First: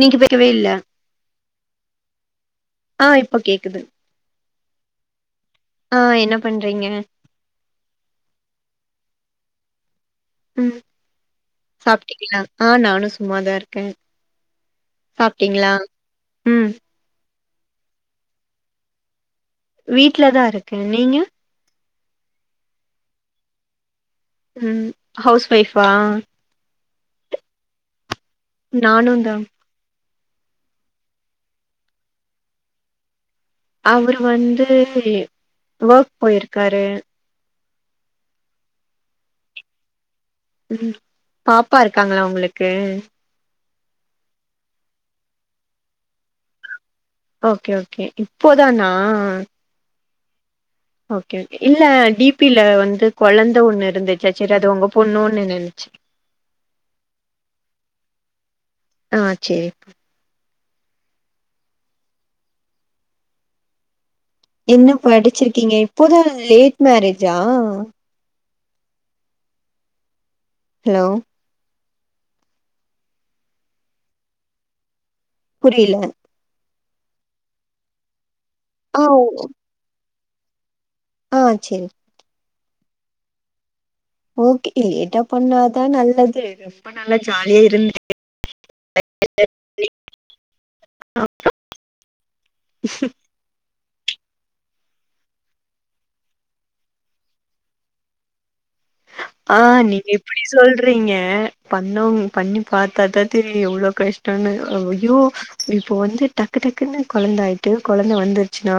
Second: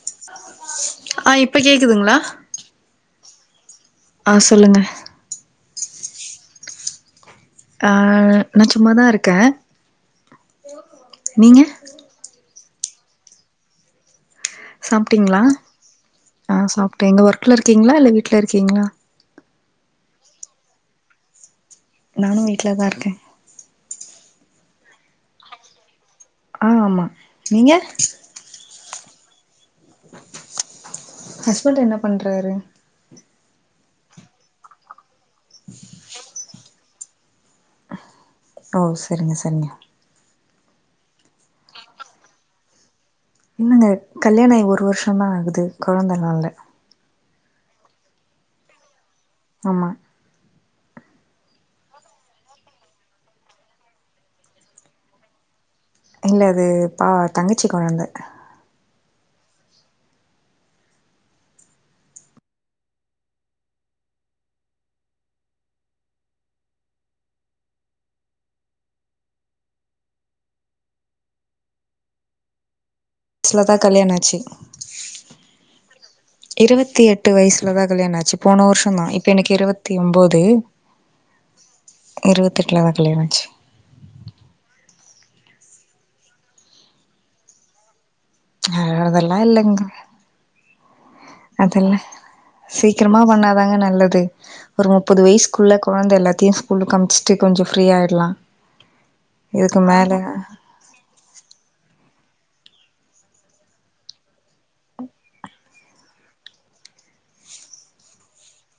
நீங்க கேக்கவே இல்ல ஆ இப்ப கேக்குதுங்ளா ஆ இப்ப கேக்குது ஆ சொல்லுங்க ஆஹ் என்ன பண்றீங்க ஆஹ் நா சும்மாதா இருக்கே உம் நீங்க சாப்ட்டிங்கலா ஹா நானு சும்மாதா இருக்கே சாப்ட்டீங்களா ஆ ம் சாப்ட்டே எங்க ஒர்க்ல இருக்கீங்ளா இல்ல வீட்ல இருக்கீங்ளா வீட்ல தா இருக்கே நீங்க நானு வீட்லதா இருக்கே ம் ஹவுஸ் ஒய்ஃபா ஆ ஆமா நீங்க நானு தா ஹஸ்பண்ட் என்ன பண்றாரு அவுரு வந்து ஒர்க் போயிருக்காரு ஓ செரிங்க செரிங்க ம் பாப்பா இருக்காங்களா உங்களுக்கு இல்லங்க கல்யாணோ ஆயி ஒரு வருஷதா ஆகுது கொழந்தலா இல்ல ஓகே ஓகே இப்போதானா ஆமா ஓகே ஓகே இல்ல டிபில வந்து கொழந்த ஒண்ணு இருந்துச்சு சரி அது உங்க பொண்ணோனு நெனச்சே இல்ல அது பா தங்கச்சி கொழந்த ஆ சேரி என்ன படிச்சிருக்கீங்க இப்போதா லேட் மேர்ரேஜா ஹலோ ஸ்ட்டுல தா கல்யாணாச்சி புரியில்ல இருவத்தி எட்டு வயசுலதா கல்யாணாச்சு போன வருஷோ ஆ தா ஓ இப்ப எனக்கு இருவத்தி ஒம்போது ஆஹ் சேரி இருவத்தெட்ல தா கல்யாணோ ஆச்சு ஓகே லேட்டா பண்ணாதா நல்லது ரொம்ப நல்லா ஜாலியா இருந்து அதெல்லா இல்லிங்க அது இல்ல சீக்கிரமா பண்ணாதாங்க நல்லது ஒரு முப்பது வயிஸ்குள்ள குழந்த எல்லாத்தியு ஸ்கூலுக்கு அம்ச்சிட்டு கொஞ்சோ ஃப்ரீயாயிட்லா ஆஹ் நீங்க எப்டி சொல்றீ இருக்கிறீங்க பண்ணவுங்க பண்ணி பாத்தா தா தெரியு எவ்ளோ கஷ்டோனு ஐயோ இப்போ வந்து டக்கு டக்குன்னு குழந்த ஆயிட்டு குழந்த வந்துருச்சுன்னா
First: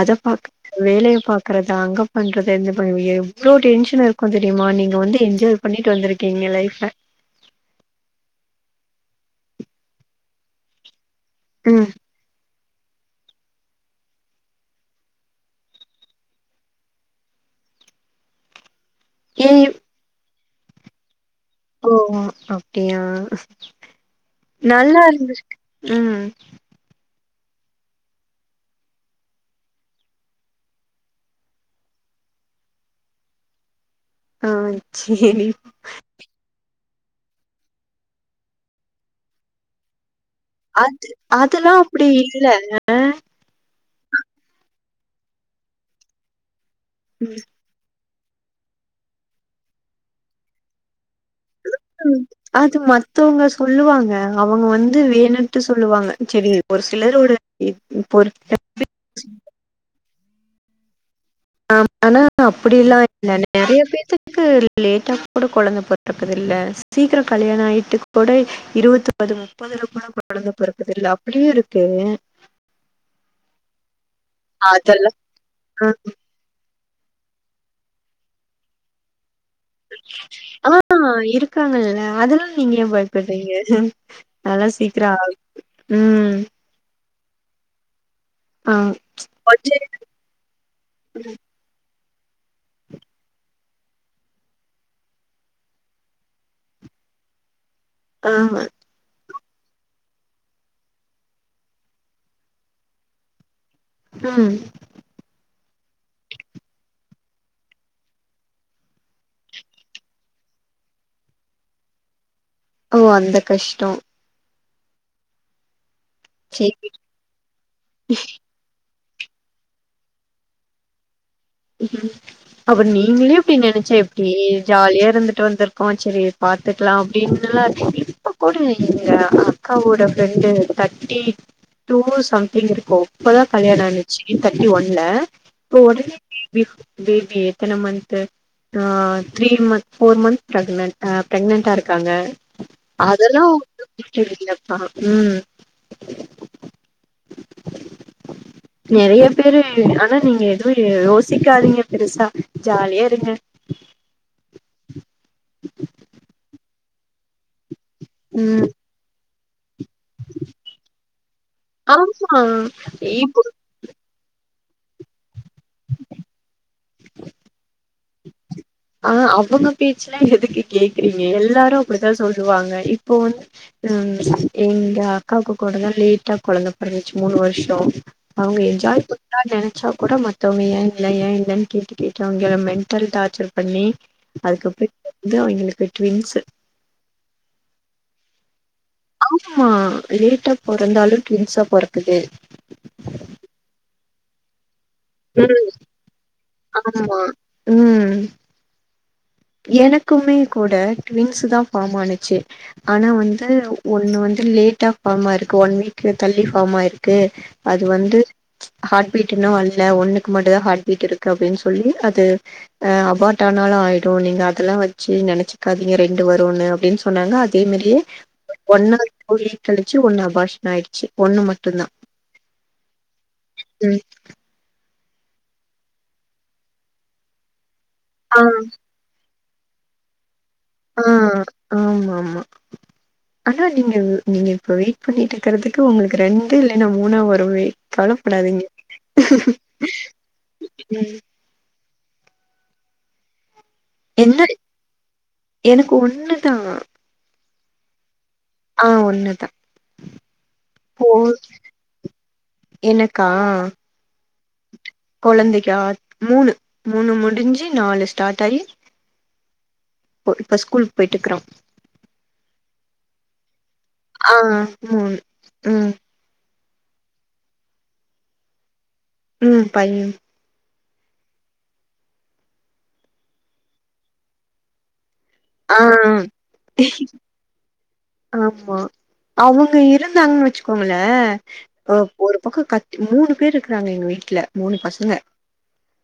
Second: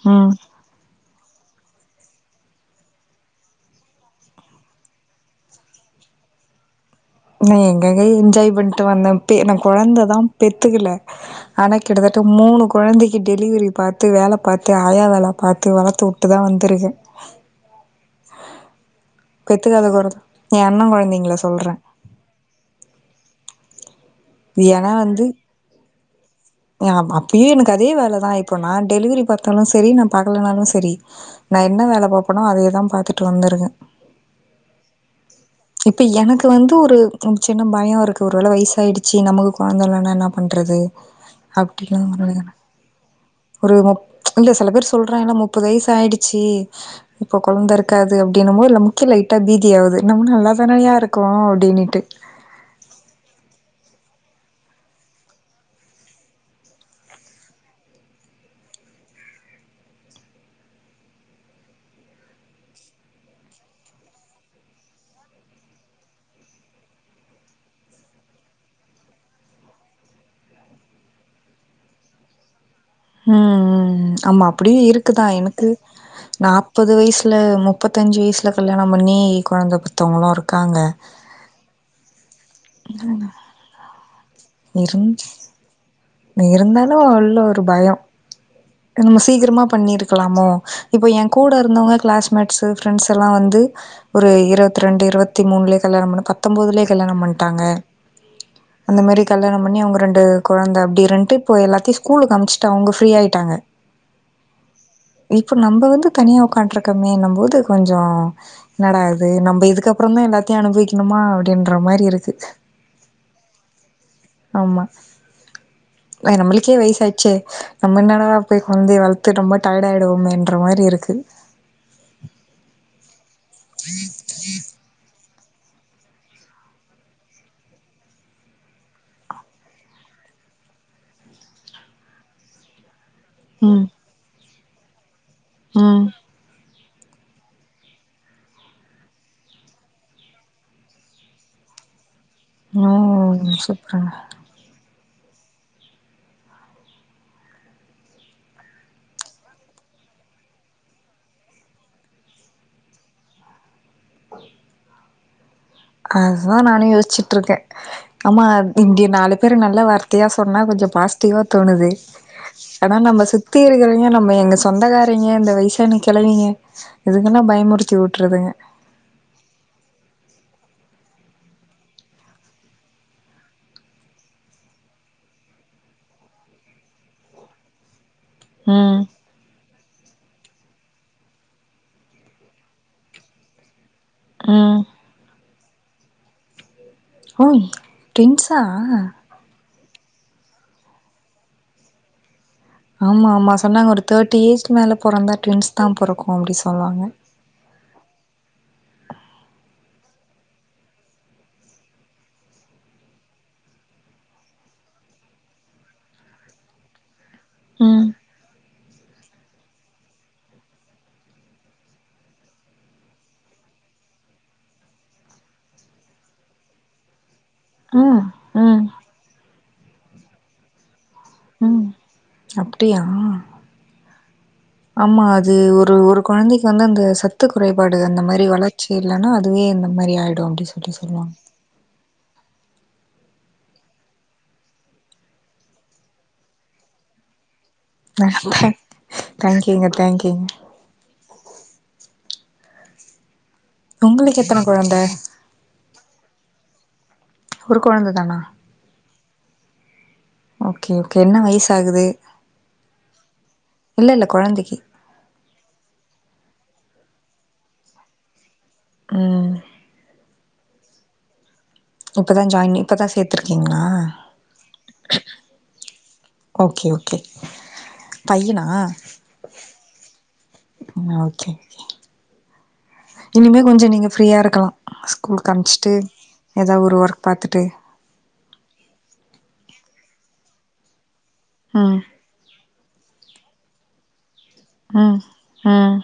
அத ம் பாக் வேலய பாக்குறதா அங்க பண்றதா இங்க பண்ணியே எவ்ளோ டென்ஷன்னு இருக் கொஞ்சோ டிமான்டிங் நீங்க வந்து என்ஜாய் பண்ணிட்டு வந்திருக்கீங்க லைஃப்ப நா எங்கங்க என்ஜாய் பண்ணிட்டு வந்தே பே நா குழந்ததா பெத்துக்குல்ல ஆனா ம் கிட்டத்தட்ட தொ மூணு கொழந்தைக்கி டெலிவரி பாத்து வேல பாத்து ஆயா வேல பாத்து வளத்து உட்டு தா வந்துருக்க ஏ பெத்துக்காதகுற ஏ அண்ண கொழந்தைங்கள சொல்ற ஓ ஓ அப்டியா நல்லா இருந்துச்சு ம் ஹ அப்பியே எனக்கு அதே வேலதா இப்போ நா டெலிவரி பாத்தாலு செரி நா பாக்கனாலு செரி நா என்ன வேல பாப்போனோ அதேதா பாத்துட்டு வந்துருக்க ஆ சேரி இப்ப எனக்கு வந்து ஒரு சின்ன பயோ இருக்கு ஒரு வேள வைஸ் ஆயிடுச்சி நம்பலுக்கு கொழந்த இல்லனா என்னா பண்றது அதல்லா அப்டிலா அப்டி ஒரு இல்ல ஒரு மூப் இல்ல சில பேர் சொல்றாங்கன்னா முப்பது வெய்சு ஆயிடுச்சு இப்ப ம். கொழந்த இருக் காது அப்டின்னு போது நமக்கே லைட்டா பீதி ஆவுது நம்ம நல்லாதானயா இருக்கோ அப்டின்னிட்டு அது மத்தவங்க சொல்லுவாங்க அவுங்க வந்து வேணுண்ட்டு சொல்லுவாங்க செரி ஒரு சிலரோட [unintelligible] ஆம் ஆனா அப்டில்லா இல்ல நெறைய பேத்துக்கு லேட்டா கூட கொழந்தை பெற ந்துருக்குதில்ல சீக்கிரோ கல்யாணோ ஆயிட்டு கூட இருபத்து ஒன்பது முப்பதுல கூட கொழந்த பெறக்குதுல அப்டியு இருக்கு ம் ம் ஆமா அப்டியு இருக்கு அதெல்லாம் தா எனக்கு நாப்பது வெயிசுல முப்பத்தஞ்சி வெயிசுல கல்யாணோ பண்ணி கொழந்த பெத்தவங்களு இருக்காங்க இருக்றாங்கல்ல அதெல்லா நீங்க ஏ பயப்பிறீங்க அதெல்லா சீக்கிரோ ஆகும் ம். நீ இருந்தாலு உள்ள ஒரு பயோ ஆ நம்ம சீக்கிரமா கொஞ்ச பண்ணியிருக் ருக்கலாமோ இப்ப ஏ கூட இருந்தவுங்க கிளாஸ்மேட்ஸ்சு ஃப்ரண்ட்ஸ்சு எல்லா வந்து ஒரு இருவத்ரெண்டு இருவத்தி மூண்லே கல்யாணோ பண்ணி பத்தொம்போதுலே கல்யாணோ பண்ட்டாங்க [unintelligible] அந்த மேரி கல்யாணோ பண்ணி அவுங்க ரெண்டு கொழந்த அப்டி இருன்டுக் இப்போ எல்லாத்தியு ஸ்கூலுக்கு அமுச்சிட்டு அவுங்க ஃப்ரீயாயிட்டாங்க பிளான் இப்ப நம்ப வந்து தனியா உக்காண்ட்ருக்கமேபோது கொஞ்சோ என்னாடா இது நம்ப இதுக்கப்றதா எல்லாத்தையு அனுபவக்கினுமா அப்டின்ற மாரி இருக்கு ஓ அந்தக் கஷ்டோ ஆமா நம்மளுக்கே சேரி வெயிசு ஆய்ச்சே நம்ம என்னடா போய் கொழந்தைய வளத்து ரொம்ப டையட் ஆயிடுவோன்ற மாரி இருக்கு அப்றோ நீங்களே இப்டி நெனைச்சா எப்டி ஜாலியா இருந்துட்டு வந்திருக்கோ செரி பாத்துக்குலா அப்டின்னுள்ளா கூட நீங்க அக்காவோட ஃப்ரெண்டு தட்டி டூ சம்திங் இருக்கு இப்பதா ம் கல்யாணோ ஆனுச்சு தேட்டி ஒன்ல இப்ப ம் ஒடனே பேபி பேபி எத்தன மன்ந்த்து ஆ three month four months pregnant ப்ரெக்னன்ட்டா இருக்காங்க அதெல்லா ம் ஒன்னு சூப்பருங்க பிரச்சன இல்லப்பா ம் நெறைய பேரு ஆனா நீங்க எதோ யோசிக்காதீங்க பெருசா ஜாலியா இருங்க அதா நானு யோசிச்சுட்டுருக்கே ஆமா ம் இங்க நாலு பேரு நல்ல வார்த் தையா சொன்னா கொஞ்சோ பாசிட்டிவா தோணுது ஆமா ஏனா நம்ம இப்போ சுத்தி இருக்கிற ஏ நம்ம எங்க சொந்தக்காரிங்க இந்த வயசான கெழவிங்க இதுங்கெல்லா பயமுறுத்தி வுட்றுதுங்க ஆ அவங்க பேச்சல்லா எதுக்கு கேக்குறீங்க எல்லாரு அப்டித்தா சொல்லுவாங்க இப்போ வந்து ம் எங்க அக்காக்கு கூடத்தா லேட்டா கொழந்த பொறந்துச்சு மூணு வருஷோ அவுங்க ம் என்ஜாய் நா நெனச்சா கூட மத்தவுங்க ஏன் இல்ல ஏன் இல்லன் கேட்டு கேட்டு அவுங்ள மெண்ட்டல் டார்ச்சர் பண்ணி ம் அதுக்கப்றமேட்டு தா அவிங்களுக்கு ட்வின்ஸ்சு ஹோய் ட்வின்ஷா ஆமா லேட்டா பொறந்தாலு ட்வின்ஸா பொறக்குது ஆமா ஆமா சொன்னாங்க ஒரு தேர்ட்டி ஏஜ்ட் மேலே பொறந்தா ட்வின்ஸ் தா பொறக்கு அப்டி சொன்னாங்க ஆமா ம் எனக்குமே கூட ட்வின்ஸ் தா ஃபார்ம் ஆனுச்சு ஆனா வந்து ஒண்ணு வந்து லேட்டா ஃபார்மாயிருக்கு ஒன் வீக்கு தள்ளி ஃபார்மாயிருக்கு அது ம் வந்து ஹார்ட்பீட் இன்னு வல்ல ஒண்ணு க்கு மட்டுதா ஹார்ட் பீட் இருக்கு அப்டின் சொல்லி அது அபார்ட் ஆனாலு ஆயி ரு நீங்க அதெல்லா வச்சி நெனச்சிக்காதீங்க ரெண்டு வருன்னு அப்டின் சொன்னாங்க அதே மாரியே ம் ம் ஒண்ணு [inaudible] கழிச்சு ஒண்ணு அபாஷன் ஆயிடுச்சு ஒண்ணு ம் மட்டுதா அப்டியா ஆமா அது ஒரு ஒரு கொழந்தைக்கு வந்து அந்த ச த்து குறைபாடு அந்த ஆ மாரி வளர்ச்சி இல்லனா அதுவே இந்த மாரி ஆயிடு அப்டி சொ ஆ ஆம்மாமா ஆனா நீங்க நீங்க இப்ப வெயிட் பண்ணிட்டுருக்கறதுக்கு உங்களுக்கு ரெண்டு இல்லன்னா மூணா வருமே கவலப்படாதீங்க தேங்க் தேங்க்யூங்க தேங்க்யூங்க ம் உங்களுக்கு என்ன எத்தன கொழந்த எனக்கு ஒண்ணுதா ஒரு கொழந்த தானா ஆ ஒண்ணுதா ஓகே ஓகே என்ன வயசாகுது எனக்கா இல்ல இல்ல கொழந்தைக்கு கொழந்தைக்கா மூணு மூணு முடிஞ்சி நாலு ஸ்டார்ட் ஆயி ம் இப்போ இப்ப ஸ்கூல் போயிட்டுக்குறா இப்ப தா ஜாயின் இப்ப தா சேத்துருக்கீங்ளா ஆ ம் ம் ஓகே ஓகே பையனா ம் பையன் ம் ஓகே இனிமே கொஞ்ச நீங்க ஃப்ரீயா இருக்கலா ஸ்கூலுக் ஆ அமிச்சிட்டு எதா ஒரு ஒர்க் பாத்துட்டு ஆமா அவுங்க இருந்தாங்கன் வச்சுக்கோங்ள ம் ஒரு பக்கம் கத் மூணு பேர் இருக்றாங்க எங்க வீட்ல மூணு பசங்க ம் ம்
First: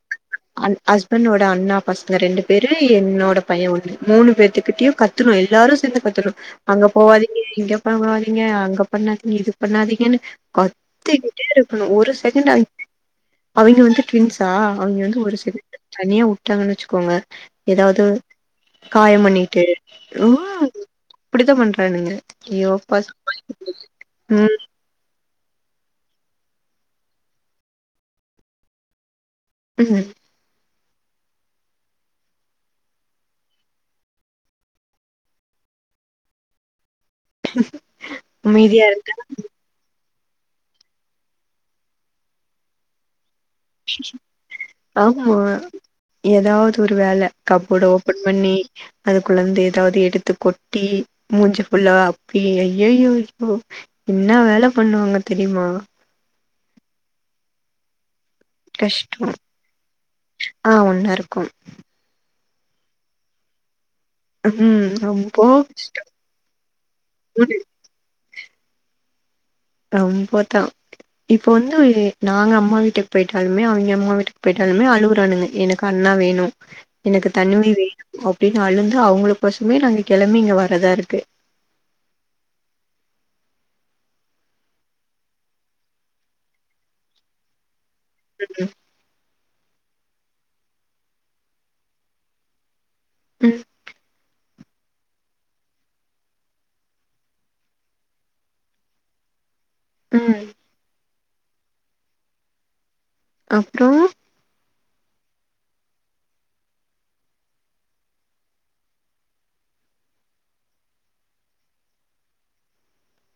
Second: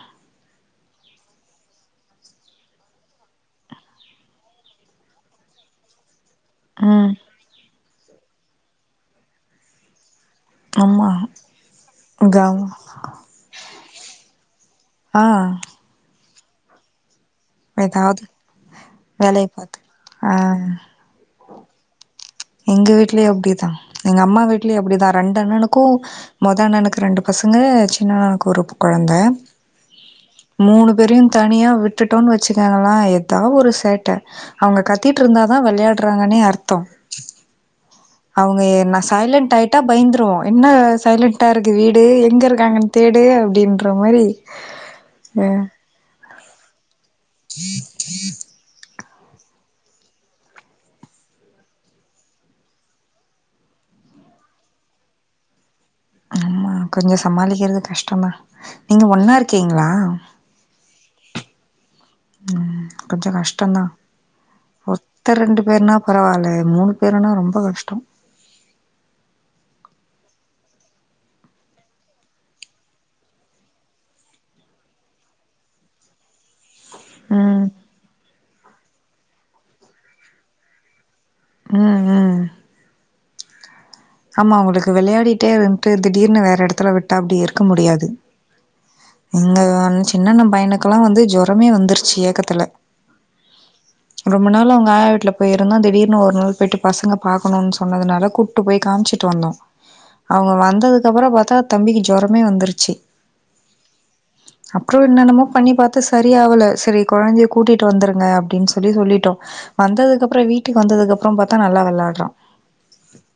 அ ஹஸ்பண்டோட அண்ணா பசங்க ரெண்டு பேரு என்னோட பையன் ஒன்னு மூணு பேத்துக்கிட்டயு கத் கத்துவ எல்லாரு சேந்து கத்தனு அங்க ம் போவாதீங்க இங்க போவாதீங்க அங்க பண்ணாதீங்க இது பண்ணாதீங்கன்னு ஆமா கத்திகிட்டே இருக்கணு ஒரு செகண்ட்டு கவ் ஆயி அவிங்க வந்து ட்வின்ஸா அவிங்க வந்து ஆ ஒரு செட்டு தனியா விட்டாங்கன் வச்சுக்கோங்க ஏதாவுது ஏதாவது காயம் வேலைய பண்ணிட்டு பாத்து ஆ ம் அப்டித்தா பண்றானுங்க ஐயோ எங்க அப்பா வீட்லியு அப்டிதா எங்க அம்மா ம் வீட்லியு அப்டிதா சண்ட நடக்கு மொத அண்ணனுக்கு ரெண்டு பசங்க சின்ன அண்ணாக்கு ஒரு கொழந்த ம் மூணு பேரியு தனியா விட்டுட்டோன் வச்சுக்கங்களா ஏதா ஒரு சேட்ட அவுங்க கத்திட்டு இருந்தாதா விளையாட்றாங்கன்னே அர்த்தோம் அவங்க அமைதியா என்ன இருங்க சைலண்ட் ஆயி ட்ட பயந்துருவோ என்ன சைலண்டா இருக்கு வீடு எங்க இருக்காங்கன்னு தேடு அப்டின் ட்ற மாரி அ ஆமா ஏதாவது ஒரு வேல கப்போர்ட ஓபன் பண்ணி அது குள்ள ஏதாவது எடுத்து கொட்டி மூஞ்சு ஃபுள்ள அப்பி ஐயையோ யோ என்ன வேல பண்ணுவாங்க தெரியுமா ஆமா கொஞ்ச சமாளிக்கிறது கஷ்டம் தான் நீங்க கஷ்டோ ஒன்னா இருக்கீங்களா ஆ ஒன்னா இருக்கோம் ம் கொஞ்ச கஷ்டம் தான் ம் ஒத்த ரொம்ப ரெண்டு பேருனா கஷ்டோ பரவாயில்ல மூணு பேருனா ரொம்ப கஷ்டம் ரொம்பதா இப்ப வந்து நாங்க அம்மா வீட்டுக்கு போயிட்டாலுமே அவங்க அம்மா வீட்டுக்கு போயிட்டாலுமே அழுவரானுங்க என கண்ணா வேணு எனக்கு ம் தணுவி வேணும் அப்டின்னு அழுந்து அவங்களுக்கு பசமே நாங்க கிளம்ப இங்க வர்தா இருக்கு ம் ம் ஆமா அவங்களுக்கு வெளையாடிட்டே இருந்துட்டு திடீர்னு வேற இடத்துல விட்டா அப்டி இருக்க முடியாது ம் எங்க சின்ன அண்ணா பையனுக்கெல்லாம் வந்து ஜெரமே வந்துருச்சு ஏக்கத்துல ம் ரொம்ப நாள் அவங்க ஆயா வீட்ல போய இருந்தா திடீர்னு ஒரு நாள் போயிட்டு பசங்க பாக்கணும்னு சொன்னதுனால கூட்டு போய் காமிச்சுட்டு வந்தோம் ம் அவங்க வந்ததுக்கு அப்பறம் பாத்தா தம்பிக்கு ஜெரமே வந்துருச்சு அப்றோம் அப்றோ என்னென்னமோ பண்ணி பாத்து சரியா ஆவல சரி ஆவல கொழந்தைய கூட்டிட்டு வந்துருங்க அப்டின்னு சொல்லி சொல்லிட்டோம் வந்தது கப்பறம் வீட்டுக்கு வந்ததுக்கு அப்பறம் பாத்தா நல்லா வெளாடுறா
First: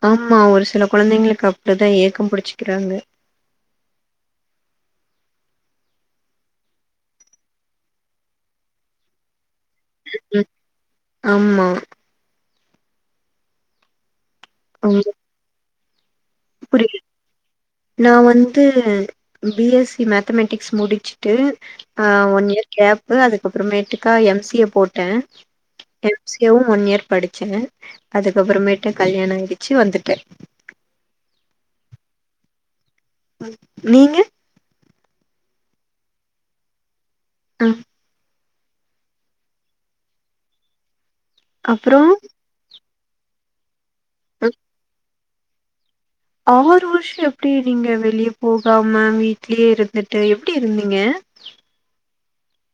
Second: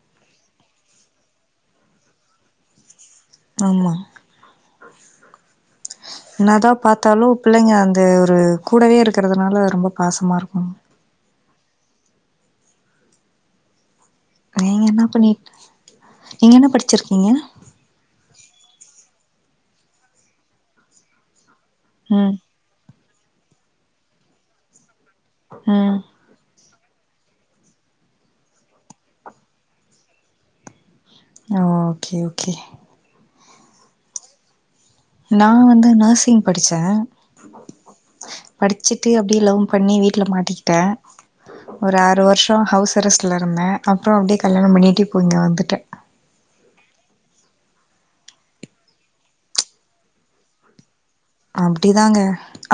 ஆமா ஒரு சில கொழந்தைங்களுக்கு அப்டி தான் ஏக்கம் பிடிச்சிக்கிறாங்க ஆமா என்ன தான் பாத்தாலும் பிள்ளைங்க அந்த ஒரு கூடவே இருக்கிறதுனால அது ரொம்ப பாசமாக ம். இருக்கும் ஆமா நீங்க என்ன உங்களுக்கு பண்ணி நீங்க என்ன புரியுது. படிச்சிருக்கீங்க நான் வந்து பி எஸ்‌ சி மேத்தமெட்டிக்ஸ் முடிச்சுட்டு ஹ ம் ஒன் இயர் கேப்பு அதுக்கு அப்பறமேட்டுக்கா எம் சி யே போட்டேன் ம் எம் சி யே வும் ஒன் இயர் படிச்சேன் அதுக்கு அப்பறமேட்டு கல்யாணம் ஆயிடுச்சு வந்துட்டேன் ஹ ஓகே ஓகே நீங்க நான் வந்து நெர்சிங் படிச்சேன் ம் படிச்சுட்டு அப்டியே லவ் பண்ணி வீட்ல மாட்டிக்கிட்டேன் ஒரு அப்புறம் ஆறு வருஷம் அப்றோ ஹவுஸ் அரஸ்டிலா இருந்தேன் அப்றோ அப்டியே கல்யாண பண்ணிட்டு இப்ப இந்த வந்துட்ட ஆறு வருஷம் எப்டி நீங்க வெளியே போகாம வீட்லயே இருந்துட்டு எப்டி இருந்தீங்க அப்டிதாங்கே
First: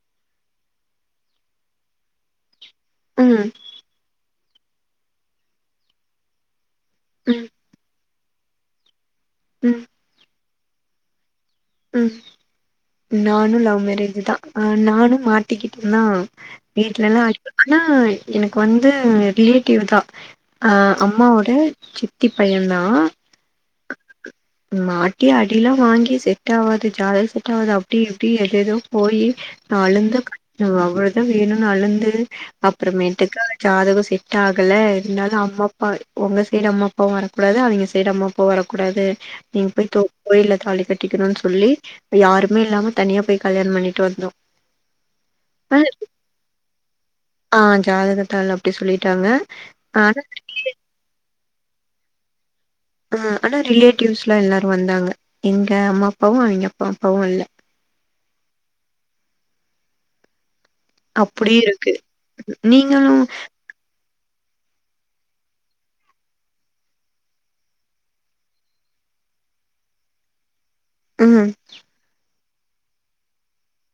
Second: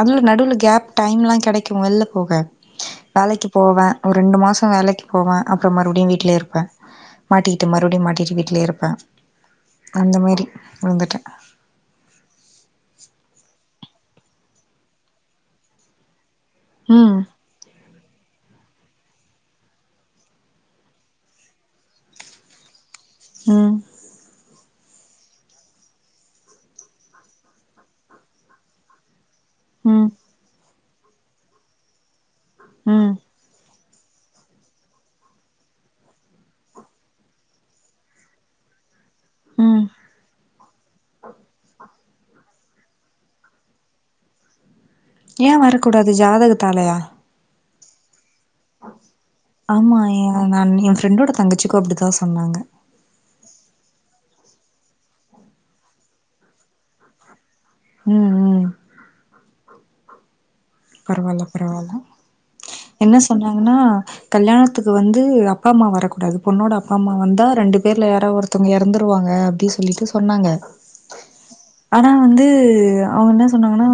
அதுல நடுவுல கேப் டைம்லாம் கிடைக்கும் வெள்ல போக வேலைக்கு ம், போவேன் ஒரு ரெண்டு மாசம் வேலைக்கு போவேன் அப்பறம் மறுபடியும் வீட்லே இருப்பேன் ம், மாட்டிக்கிட்டு மறுபடியும் மாட்டிட்டு வீட்டிலயே இருப்பேன் ம், அந்த மாரி இர்ந்துட்டேன் ம் நானும் லவ் மேரேஜ் தான் ஆ நானும் மாட்டிக்கிட்டனா ம் வீட்லயெல்லா ஆடிப் ஆனா எனக்கு வந்து ரிலேட்டிவ் தான் அம்மாவோட சித்தி பையன் தான் ம் மாட்டி அடியிலா வாங்கி செத் ட்டடாவாது ஜாத செட்டாவாது அப்டி இப்டி எதெதோப் போயி நா ம் அழுந்த கண் நா வவர்தா வேணுனு அழுந்து அப்ற ம் மேட்டுக்கா ஜாதகோ செட் டாகல இருந்தாலு அம்மா அப்பா ஒங்க சைடு அம்மா அப்பாவு வரக்கூடாது அவிங்க சைடு அம்மா அப்பா வரக்கூடாது நீங் ம் போயித்தோ கோயில்ல தாலிகட் ட்டிகினுன் சொல்லி யாருமே இல்லாம தனியா போய் கல்யாண் பண்ணிட்டு வந்தோ ஏ ஆ வரக்கூடாது ஜாதகத்தாலையா ஆ ஜாதகத்தால அப்டி சொல்லிட்டாங்க ஆன எங்க அண்ணி [unintelligible] ஃபிரண்டோட தங்கச்சிக்கு அப்டிதா சொன்னாங்க ஆ ஆனா ரிலேட்டிவ்ஸ்லா எல்லாரு வந்தாங்க எங்க அம்மா அப்பாவு அவிங்க அப்பா அப்பாவு வல்ல ம் ம் பரவால்ல பரவால்ல நீங்க என்ன சொன்னாங்கனா கல்யாணத்துக்கு வந்து அப்பா அம்மா வரக்கூடாது பொண்ணோட அப்பா அம்மா வந்தா ரெண்டு பேர்ல யாராவ் ஒருத் த்துங்க எறந்துருவாங்க அப்டி சொல்லிட்டு சொன்னாங்க ம் ஆனா வந்து அவுங்க என்னச் சொன்னாங்கனா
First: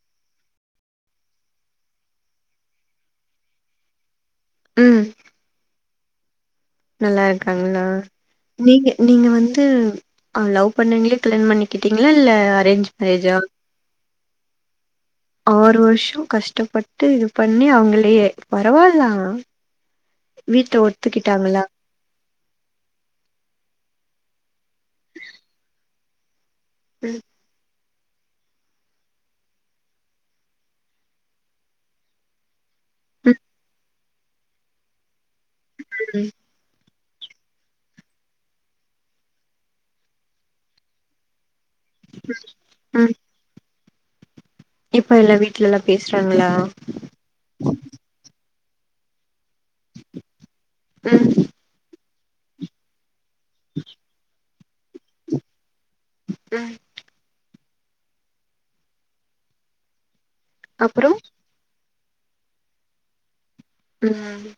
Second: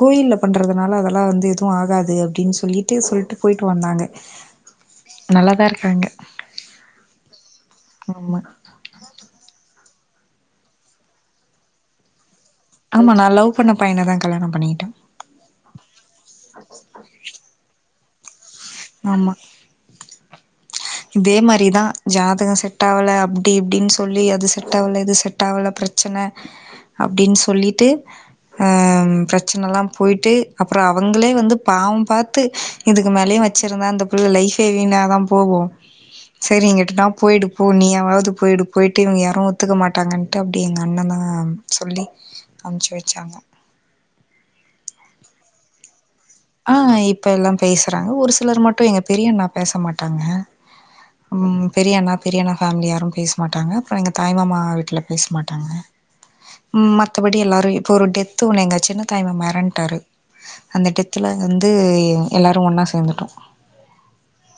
கோயில்ல பண்றதனால அதலா வந்து எதுவு ஆகாது அப்டின் சொல்லிட்டு சொல்ட் ட்டு போயிட்டு வந்தாங்க ம் நல்லாதா இருக்காங்க நல்லா இருக்காங்களா ஆமா நீங்க நீங்க வந்து அ லவ் பண்ணிங்ளே கல்யாண் பண்ணிகிட்டீங்ளா இல்ல அ ஆமா நா லவ் பண்ண பைனதா கல்யாணம் பண்ணிகிட்டே ஆறு வருஷோ கஷ்டப்பட்டு இதுப் பண்ணி அவுங்களையே பரவால்லா ஆமா வீட்ல ஒத்துகிட்டாங்களா ஜாதகோ செட்டாவல அப்டி இப்டின் சொல்லி அது செட்டாவல இது செட்டாவல பிரச் ச்சன ம் அப்டின் சொல்லிட்டு அ பிரச்சனலாம் போயிட்டு அப்றோ அவுங்களே வந்து பாவம் பாத்து இதுக்கு ம் மேலயு வெச்சுருந்தா இந்த புள்ள லைஃபே வீணாதாம் போவு ம் செரிங்கிட்டுடாம் போயிடுப் போ நீயாவாவுது போயிடு போய்ட்டு இவுங்க யாரு ஒத்துக்க மாட்டாங்கன்ட்டு அப்டே எங்க அண்ணதாங்கம் சொல்லி அம்ச்சு ம் வெச்சாங்க இப்ப எல்லா வீட்லல்லாப் பேச்றாங்ளா ஆ இப்ப எல்லாம் பேசறாங்க ஒரு சிலர் மட்டு எங்க பெரியண்ணா பேசமாட்டாங்க ம் ம் பெரியண்ணா பெரியண்ணா ஃபேம்லி யாரும் பேசமாட்டாங்க அப்றோ எங்க தாய் மாமா வீட்ல பேசமாட்டாங்க ம் மத்தபடி எல்லாரு இப்ப ஒரு டெத்து ஒன்னு எங்க சின்னத் தாய் மாமா எறன்ட்டாரு அந்த டெத் அப்றோ அந்து எல்லாரு ஒன்னா சேந்துட்டோ ம்